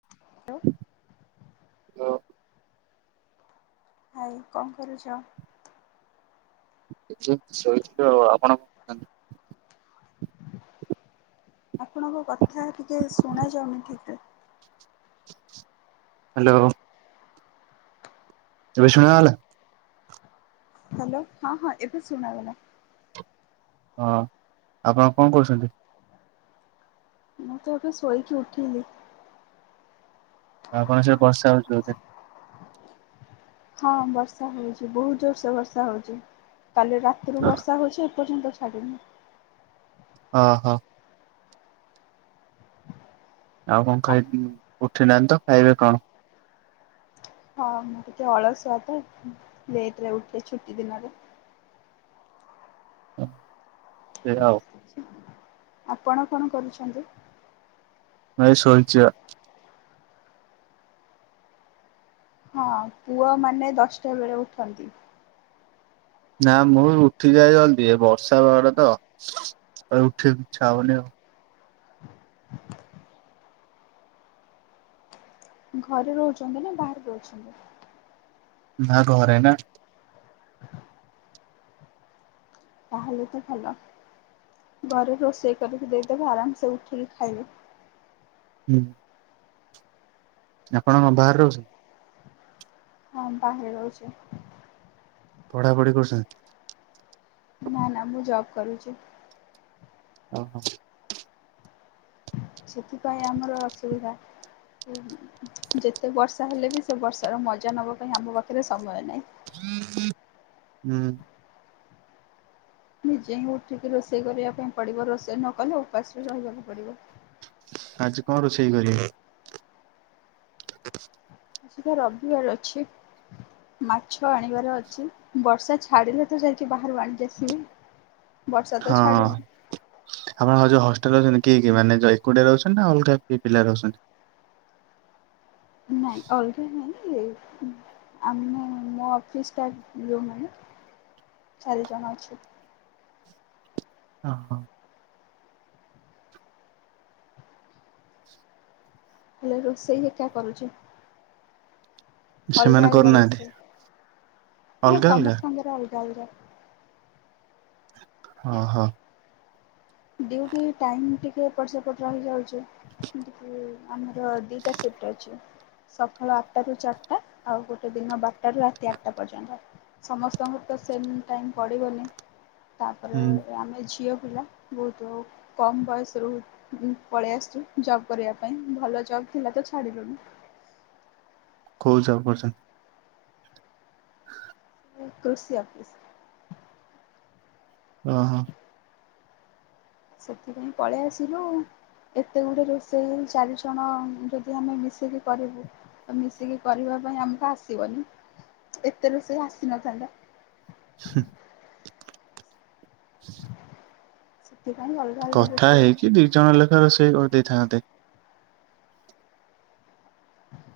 Hello. Hello. ଭାଇ କଣ କରୁଛ? ଇଠି ଶୋଇଥିଲି ଆଉ। ଆପଣ କରୁଛନ୍ତି? ଆପଣଙ୍କ କଥା ଟିକେ ଶୁଣାଯାଉନି ଠିକରେ। ହ୍ୟାଲୋ। ଏବେ ଶୁଣାଗଲା? ହ୍ୟାଲୋ। ହଁ ହଁ, ଏବେ ଶୁଣା ଗଲା। ହଁ। ଆପଣ କଣ କରୁଛନ୍ତି? ମୁଁ ତ ଏବେ ଶୋଇକି ଉଠିଲି। ଆପଣଙ୍କ ସିଆଡ଼େ ବର୍ଷା ହଉଛି ବୋଧେ? ହଁ ବର୍ଷା ହଉଛି, ବହୁତ ଜୋରସେ ବର୍ଷା ହଉଛି। କାଲି ରାତିରୁୁ ବର୍ଷା ହଉଛି ଏପର୍ଯ୍ୟନ୍ତ ଛାଡ଼ିନି। ହଁ ହଁ। ଆଉ କଣ ଖାଇପିଇ, ଉଠି ନାହାଁନ୍ତି ତ ଖାଇବେ କଣ? ହଁ ମୁଁ ଟିକେ ଅଳସୁୁଆ ତ, ଲେଟରେ ଉଠେ ଛୁଟି ଦିନରେ। ହୁଁ ସେଇରା ଆଉ। ଆପଣ କଣ କରୁଛନ୍ତି? ମୁଁ ଏଇ ଶୋଇଚି ବା। ହଁ ପୁଅମାନେ ଦଶଟା ବେଳେ ଉଠନ୍ତି। ନା ମୁଁ ଉଠିଯାଏ ଜଲ୍ଦି, ଏ ବର୍ଷା ପାଗଟା ତ, ଆଉ ଉଠିଆକୁ ଇଚ୍ଛା ହଉନି ଆଉ। ଘରେ ରହୁଛନ୍ତି ନା ବାହାରେ ରହୁଛନ୍ତି? ନା ଘରେ ନା। ତାହେଲେ ତ ଭଲ। ଘରେ ରୋଷେଇ କରିକି ଦେଇଦେବେ ଆରାମସେ ଉଠିକି ଖାଇବେ। ହୁଁ। ଆପଣ କଣ ବାହାରେ ରହୁଛନ୍ତି? ହଁ ବାହାରେ ରହୁଛି। ପଢାପଢି କରୁସନ୍ତି? ନା ନା ମୁଁ ଜବ୍ କରୁଚି। ଓହୋ। ସେଥିପାଇଁ ଆମର ଅସୁବିଧା। ଯେତେ ବର୍ଷା ହେଲେ ବି ସେ ବର୍ଷାର ମଜା ନବା ପାଇଁ ଆମ ପାଖରେ ସମୟ ନାହିଁ। ହୁଁ। ନିଜେ ହିଁ ଉଠିକି ରୋଷେଇ କରିବା ପାଇଁ ପଡିବ ରୋଷେଇ ନକଲେ ଉପାସରେ ରହିବାକୁ ପଡିବ। ଆଜି କଁ ରୋଷେଇ କରିବେ। ଆଜି ପା ରବିବାର ଅଛି। ମାଛ ଆଣିବାର ଅଛି ବର୍ଷା ଛାଡିଲେ ତ ଯାଇକି ବାହାରୁ ଆଣିିକି ଆସିବେ। [inaudible] ହଁ। ଆପଣଙ୍କର ଯୋଉ ହଷ୍ଟେଲରେ ରୋହୁଛନ୍ତି କିଏ କିଏ ମାନେ ଜ ଏକୁଟିଆ ରୋହୁଛନ୍ତି ନା ଅଲଗା କିଏ ପିଲା ରୋହୁଛନ୍ତି? ନାଇଁ ଅଲଗା ନାଇଁ ଏଇ ଆମେ ମୋ ଅଫିସ ଷ୍ଟାପ ଯୋଉ ମାନେ ଚାରି ଜଣ ଅଛୁ। ଅହଁ। ହେଲେ ରୋଷେଇ ଏକା କରୁଚି। ସେମାନେ କରୁନାହାନ୍ତି? ସିଏ ଅଲଗା ଅଲଗା ସମସ୍ତଙ୍କର ଅଲଗା ଅଲଗା। ଅହଁ। ଡିଉଟି ଟାଇମ ଟିକେ ଏପଟ ସେପଟ ରହିଯାଉଚି ତ ଟିକେ ଆମର ଦି ଟା ସିଫ୍ଟ ଅଛି। ସଖାଳ ଆଠଟାରୁ ଚାରିଟା ଆଉ ଗୋଟେ ଦିନ ବାରଟାରୁ ରାତି ଆଟା ପର୍ଯ୍ୟନ୍ତ। ସମସ୍ତଙ୍କୁ ତ ସେମ୍ ଟାଇମ୍ ପଡିବନି ତାପରେ ହୁଁ ଆମେ ଝିଅ ପିଲା ବୋହୁତୁ ଆଉ କମ ବୟସରୁ ପଳେଇ ଆସିଚୁ ଜବ୍ କରିବା ପାଇଁ ଭଲ ଜବ୍ ଥିଲା ତ ଛାଡିଲୁନୁ। କୋଉ ଜବ୍ କରୁଚନ୍ତି? ଏଇ କୃଷି ଅପିସ୍। ଅହଁ। ସେଥିପାଇଁ ପଳେଇ ଆସିଲୁ। ଏତେ ଗୁଡେ ରୋଷେଇ ଚାରିଜଣ ଯଦି ଆମେ ମିଶିକି କରିବୁ ତ ମିଶିକି କରିବା ପାଇଁ ଆମକୁ ଆସିବନି ଏତେ ରୋଷେଇ ଆସିନଥାନ୍ତା। [unintelligible] ସେଥିପାଇଁ ଅଲ୍ କଥା ହେଇକି ଦି ଜଣ ଲେଖା ରୋଷେଇ କରିଦେଇଥାନ୍ତେ।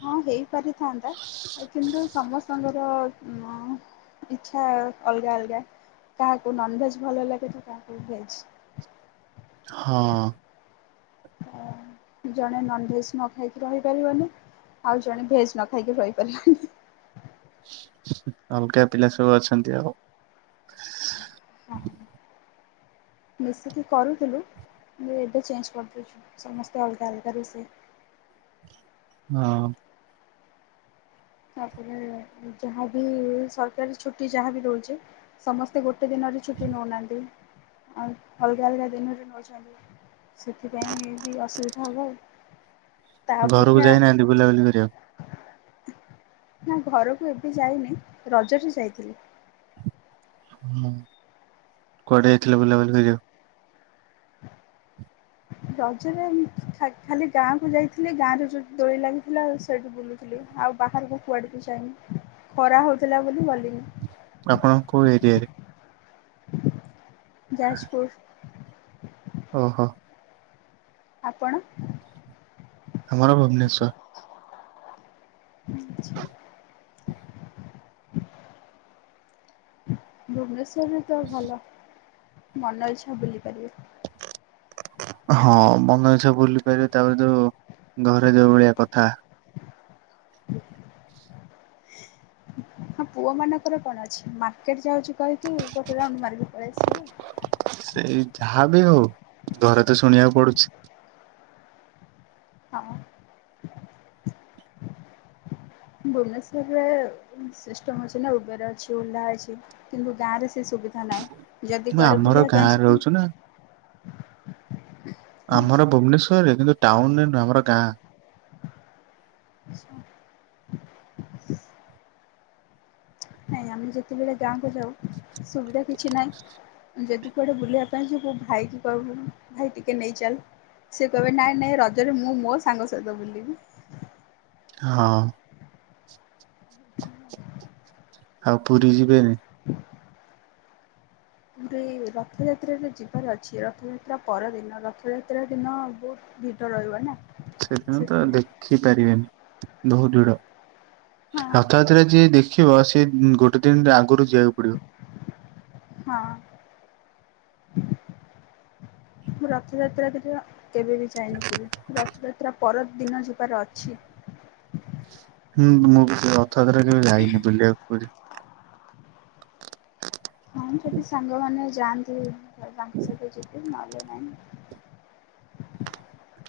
ହଁ ହେଇ ପାରିଥାନ୍ତା ଏ କିନ୍ତୁ ସମସ୍ତଙ୍କ [unintelligible] ଇଚ୍ଛା ଅଲଗା ଅଲଗା। କାହାକୁ ନନଭେଜ୍ ଭଲ ଲାଗେ ତ କାହାକୁ ଭେଜ୍। ହଁ। ଆଉ ଜଣେ ନନଭେଜ୍ ନ ଖାଇକି ରହିପାରିବନି। ଆଉ ଜଣେ ଭେଜ ନ ଖାଇକି ରହିପାରିବନି। ଅଲଗା ପିଲା ସବୁ ଅଛନ୍ତି ଆଉ। ହଁ ମିଶିକି କରୁଥିଲୁ ହେଲେ ଏବେ ଚେଞ୍ଜ କରିଦେଇଚୁ ସମସ୍ତେ ଅଲଗା ଅଲଗା ରୋଷେଇ ହଁ। ତାପରେ ଯାହାବି ସରକାରୀ ଛୁଟି ଯାହାବି ଦୋଉଚି ସମସ୍ତେ ଗୋଟେ ଦିନରେ ଛୁଟି ନେଉନାହାନ୍ତି ଆଉ ଅଲଗା ଅଲଗା ଦିନରେ ନେଉଛନ୍ତି। ସେଥିପାଇଁ ବି ଏନ୍ତିବଅସୁବିଧା ହବ ଆଉ। ତା ଘରକୁ ଅପେକ୍ଷା ଯାଇନାହାନ୍ତି ବୁଲାବୁଲି କରିବାକୁ। ନା ଘରକୁ ଏବେ ଯାଇନି ରଜରେ ଯାଇଥିଲି। ହଁ କୁଆଡେ ଯାଇଥିଲେ ବୁଲାବୁଲି କରିବାକୁ। ରଜରେ ଖାଲି ଗାଁକୁ ଯାଇଥିଲି, ଗାଁରେ ଯଉ ଦୋଳି ଲାଗିଥିଲା, ସେଇଠୁ ବୁଲୁ ଥିଲି, ଆଉ ବାହାରକୁ କୁଆଡ଼େକୁ ଯାଇନି ଖରା ହେଉଥିଲା ବୋଲି ଗଲିନି। ଆପଣ କୋଉ ଏରିଆରେ? ଯାଜପୁର୍। ଓହୋ ଆପଣ? ଆମର ଭୁବନେଶ୍ଵର। ଆଛା। ଭୁବନେଶ୍ଵରରେ ତ ଭଲ ମନ ଇଛା ବୁଲି ପାରିବେ। ହଁ ମନ ଇଛା ବୁଲି ପାରିବେ, ତାପରେ ଯୋଉ ଘରେ ଯୋଉ ଭଳିଆ କଥା ହଁ ପୁଅ ମାନଙ୍କର କଣ ଅଛି ମାର୍କେଟ ଯାଉଛି କହିକି ଗୋଟେ ରାଉଣ୍ଡ ମାରିକି ପଳେଇ ଆସିବେ। ସେଇ ଯାହା ବି ହଉ ଘରେ ତ ଶୁଣିବାକୁ ପଡୁଛି। [unintelligible] ଭୁବନେଶ୍ଵରରେ ସିଷ୍ଟମ ଅଛି ନା ଉବେର ଅଛି, ଓଲା ଅଛି। କିନ୍ତୁ ଗାଁରେ ସେ ସୁବିଧା ନାହିଁ, ଯଦି ମୁଁ କୁଆଡେ ଆମର ବୁଲିବା ପାଇଁ ଗାଁରେ ଯିବୁ ରହୁଛୁ ନା ଆମର ଭୁବନେଶ୍ୱରରେ କିନ୍ତୁ ଟାଉନରେ ନୁହଁ ଆମର ଗାଁ। ଆଛା ନାଇଁ ଆମେ ଯେତେବେଳେ ଗାଁକୁ ଯାଉ, ସୁବିଧା କିଛି ନାହିଁ। ଯଦି କୁଆଡେ ବୁଲିବା ପାଇଁ ଯିବୁ, ଭାଇକୁ କହିବୁ ଭାଇ ଟିକେ ନେଇ ଚାଲ। ସେ କହିବେ ନାଇଁ ନାଇଁ ରଜରେ ମୁଁ ମୋ ସାଙ୍ଗ ସହିତ ବୁଲିବି। ହଁ ଅ ଆଉ ପୁରୀ ଯିବେନି? ଏ ରଥଯାତ୍ରାରେ ଯିବାର ଅଛି, ରଥଯାତ୍ରା ପରଦିନ, ରଥଯାତ୍ରା ଦିନ ବହୁତ ଭିଡ଼ ରହିବ ନା? ସେଥିପାଇଁ ତ ଦେଖିପାରିବେନି, ବହୁତ ଭିଡ଼, ହଁ ହଠାତ୍ ସେରେ ଯିଏ ଦେଖିବ ସିଏ ଗୋଟେ ଦିନରେ ଆଗରୁ ଯିବାକୁ ପଡିବ। ହଁ ଅ ମୁଁ ରଥଯାତ୍ରାରେ କେବେ ବି ଯାଇନି ପୁରୀ, ରଥଯାତ୍ରା ପରଦିନ ଯିବାର ଅଛି। ହୁଁ ମୁଁ ବି ରଥଯାତ୍ରା କେବେ ଯାଇନି ବୁଲିବାକୁ ପୁରୀ। ହଁ ଯଦି ସାଙ୍ଗମାନେ ଯାଆନ୍ତି, ତାଙ୍କ ସହିତ ଯିବି, ନହେଲେ ନାହିଁ।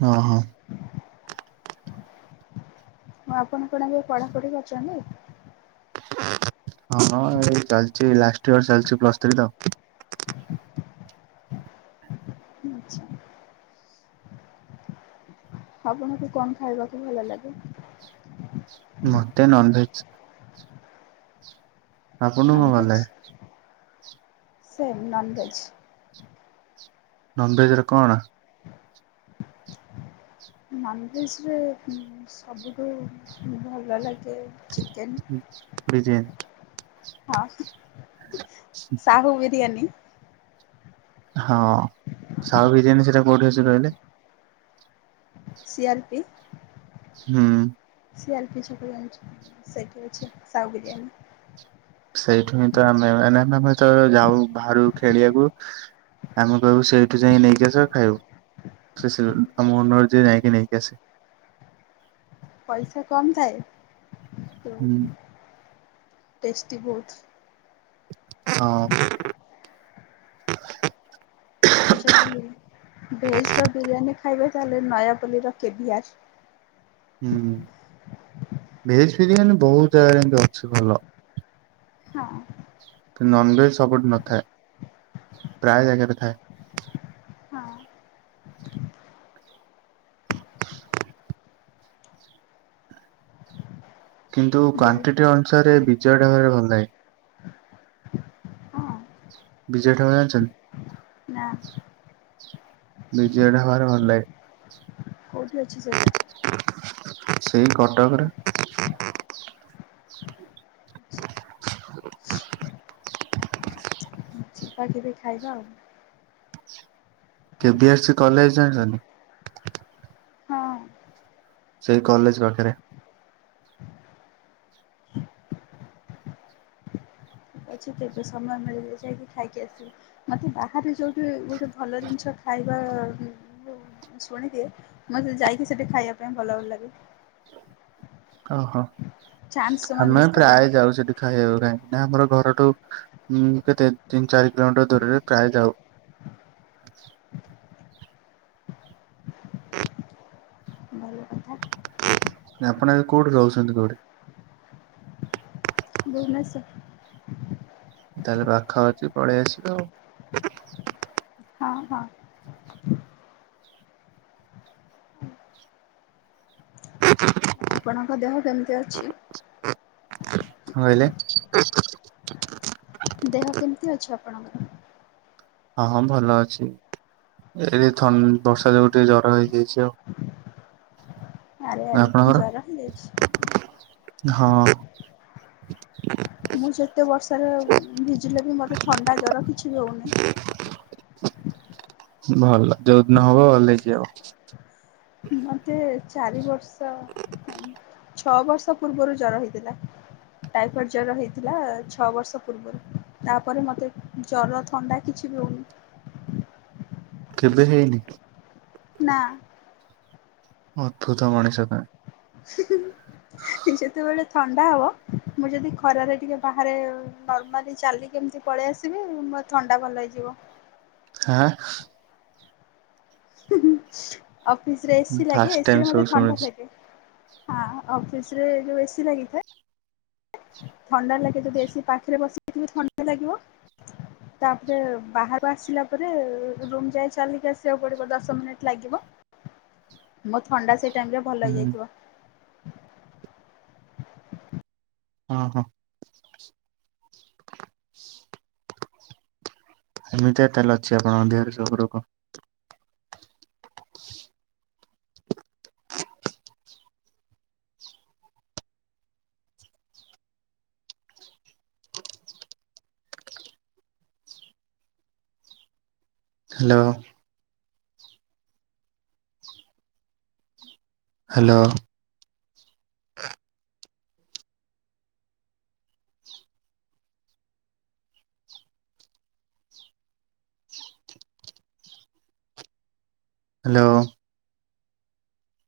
ହଁ ହଁ ହଁ ଆପଣ କଣ ଏବେ ପଢାପଢି କରୁଚନ୍ତି? ହଁ ଏଇ ଚାଲିଛି ଲାଷ୍ଟ ଇୟର ଚାଲିଛି ପ୍ଲସ୍ ଥ୍ରୀ ତ - ଆଛା, ଆପଣଙ୍କୁ କଣ ଖାଇବାକୁ ଭଲ ଲାଗେ? ମତେ ନନ୍ ଭେଜ୍ ଆପଣଙ୍କୁ ନନ୍ କଣ ଭଲ ଭେଜ୍ ଲାଗେ ସେ ନନ୍ ଭେଜ୍ ନନ୍ ଭେଜ୍ ରେ କଣ? ନଜ୍ ଭେଜ୍ ରେ ସବୁଠୁ ଭଲ ଲାଗେ ଚିକେନ୍। [unintelligible] ଡିଜ଼ାଇନି। ହଁ ସାହୁ ବିରିୟାନୀ ହଁ ସାହୁ ବିରିୟାନୀ ସେଇଟା କାଉଠି ଅଛି କହିଲେ? ସି ଆର ପି ହୁଁ ଉଁ ସି ଆର ପି ଛକ ଜାଣିଚି, ସେଠି ଅଛି ସାହୁ ବିିରିୟାନୀ। ସେଇଠୁ ହିଁ ତ ଆମେ ମାନେ, ଆମେ ତ ଯାଉ ବାହାରୁ ଖେଳିବାକୁ ଆମେ କହିବୁ ସେଇଠୁ ଯାଇ ନେଇକି ଆସ ଖାଇବ ସେ ସିଲି ଆମ ମନ ହେଇଚି ଯାଇକି ନେଇକି ଆସେ ପଇସା କମ ଥାଏ ତ ହୁଁ ଟେଷ୍ଟି ବହୁତ। ହଁ ଆଉ ଯଦି ଭେଜ୍ ର ବିରିୟାନୀ ଖାଇବେ ତାହେଲେ ନୟାପଲ୍ଲୀର କେଭି ଆର୍ ହୁଁ ଭେଜ୍ ବିରିୟାନୀ ବହୁତ ଜାଗାରେ ଏମିତି ଅଛି ଭଲ। ହଁ। ନନଭେଜ୍ ସବୁଠି ନଥାଏ ପ୍ରାୟ ଜାଗାରେ ଥାଏ। ହଁ କିନ୍ତୁ ବୁଲ କ୍ୱାଣ୍ଟିଟି ଅନୁସାରେ ବିଜୟ ଢାବାରେ ଭଲଲାଗେ। ହଁ ବିଜୟ ଢ଼ାବା ନା ଜାଣିଛନ୍ତି? ବିଜୟ ଢ଼ାବାରେ ଭଲ ଲାଗେ। କୋଉଠି ଅଛି ସେଇଟା? ସେଇ କଟକରେ। ଯିବା କେବେ ଖାଇବା ଆଉ। କେବି ଏସ୍ ସି କଲେଜ ଜାଣିଛନ୍ତି? ହଁ। ସେଇ କଲେଜ ପାଖରେ। ଆଚ୍ଛା କେବେ ସମୟ ମିଳିବ ଯାଇକି ଖାଇକି ଆସିବ। ମୋତେ ବାହାରେ ଯୋଉଠି ଗୋଟେ ଭଲ ଜିନିଷ ଖାଇବା [inaudible] ଶୁଣିଦିଏ ମତେ ଯାଇକି ସେଠି ଖାଇବା ପାଇଁ ଭଲ ଭଲ ଲାଗେ। ହଁ-ହଁ, ଚାନ୍ସ ଜମା ଆମେ ମିସ୍ କରେନି ପ୍ରାୟ ଯାଉ ସେଠିକି। ଖାଇବାକୁ କାହିଁକିନା ଆମର ଘରଠୁ ଉଁ କେତେ ତିନ୍ ଚାରି କିଲୋମିଟର ଦୂରରେ, ପ୍ରାୟ ଯାଉ। ଭଲ କଥା। ନା ଆପଣ ଏବେ କୋଉଠି ରହୁଛନ୍ତି କୋଉଠି? ଭୁବନେଶ୍ୱର। ତାହେଲେ ପାଖ ଅଛି ପଳେଇ ଆସିବେ ଆଉ। ହଁ-ହଁ। [inaudible] ଆପଣଙ୍କ ଦେହ କେମିତି ଅଛି? କଣ କହିଲେ? ଦେହ କେମିତି ଅଛି ଆପଣଙ୍କର? ହଁ-ହଁ ଭଲ ଅଛି। ଏଇଠି ଥନ୍ ବର୍ଷା ଯୋଗୁ ଟିକେ ଜର ହେଇଯାଇଛି ଆଉ। ଆରେ ଆରେ ଆପଣଙ୍କର? ଜର ହେଇଯାଇଛି। ହଁ। ମୁଁ ଯେତେ ବର୍ଷାରେ ଭିଜିଲେ ବି ମୋତେ ଥଣ୍ଡା ଜର କିଛି ବି ହଉନି। ଭଲ ଯୋଉଦିନ ହବ ଭଲେଇକି ହବ। ମୋତେ ଚାରି ବର୍ଷ ନାଇଁ ଛଅ ବର୍ଷ ପୂର୍ବରୁ ଜର ହେଇଥିଲା। ଟାଇଫଏଡ଼ ଜର ହେଇଥିଲା ଛଅ ବର୍ଷ ପୂର୍ବରୁ ତାପରେ ମତେ ଜର ଥଣ୍ଡା କିଛି ବି ହଉନି। କେବେ ହେଇନି? ନା। ଅଦ୍ଭୁତ ମଣିଷ ତମେ। ହୁଁ-ହୁଁ ଯେତେବେଳେ ଥଣ୍ଡା ହବ ମୁଁ ଯଦି ଖରାରେ ଟିକେ ବାହାରେ ନର୍ମାଲି ଚାଲିକି ଏମିତି ପଳେଇ ଆସିବି ମୋ ଥଣ୍ଡା ଭଲ ହେଇଯିବ। ହ୍ୟାଁ? ହୁଁ-ହୁଁ, ଅଫିସରେ ଏସିି ଲାଗେ ଫାଷ୍ଟ ଟାଇମ ଏସିିରେ ସବୁ ମତେ ଥଣ୍ଡା ଶୁଣୁଛି ଲାଗେ। ହଁ ଅଫିସରେ ଯୋଉ ଏସି ଲାଗିଥାଏ। ଥଣ୍ଡା ଲାଗେ ଯଦି ଏସି ପାଖରେ ବସିବି ଟିକେ ଥଣ୍ଡା ଲାଗିବ। ତାପରେ ବାହାର ଆସିଲା ପରେ ରୁମ ଯାଏଁ ଚାଲିକି ଆସିବାକୁ ପଡିବ ଦଶ ମିନିଟ ଲାଗିବ। ମୋ ଥଣ୍ଡା ସେଇ ଟାଇମରେ ଭଲ ହୁଁ ହେଇଯାଇଥିବ। ହଁ- ହଁ। ଏମିତିଆ ତେଲ ଅଛି ଆପଣଙ୍କ ଦେହରେ ସବୁ ରୋକ ହ୍ୟାଲୋ। ହ୍ୟାଲୋ। ହ୍ୟାଲୋ।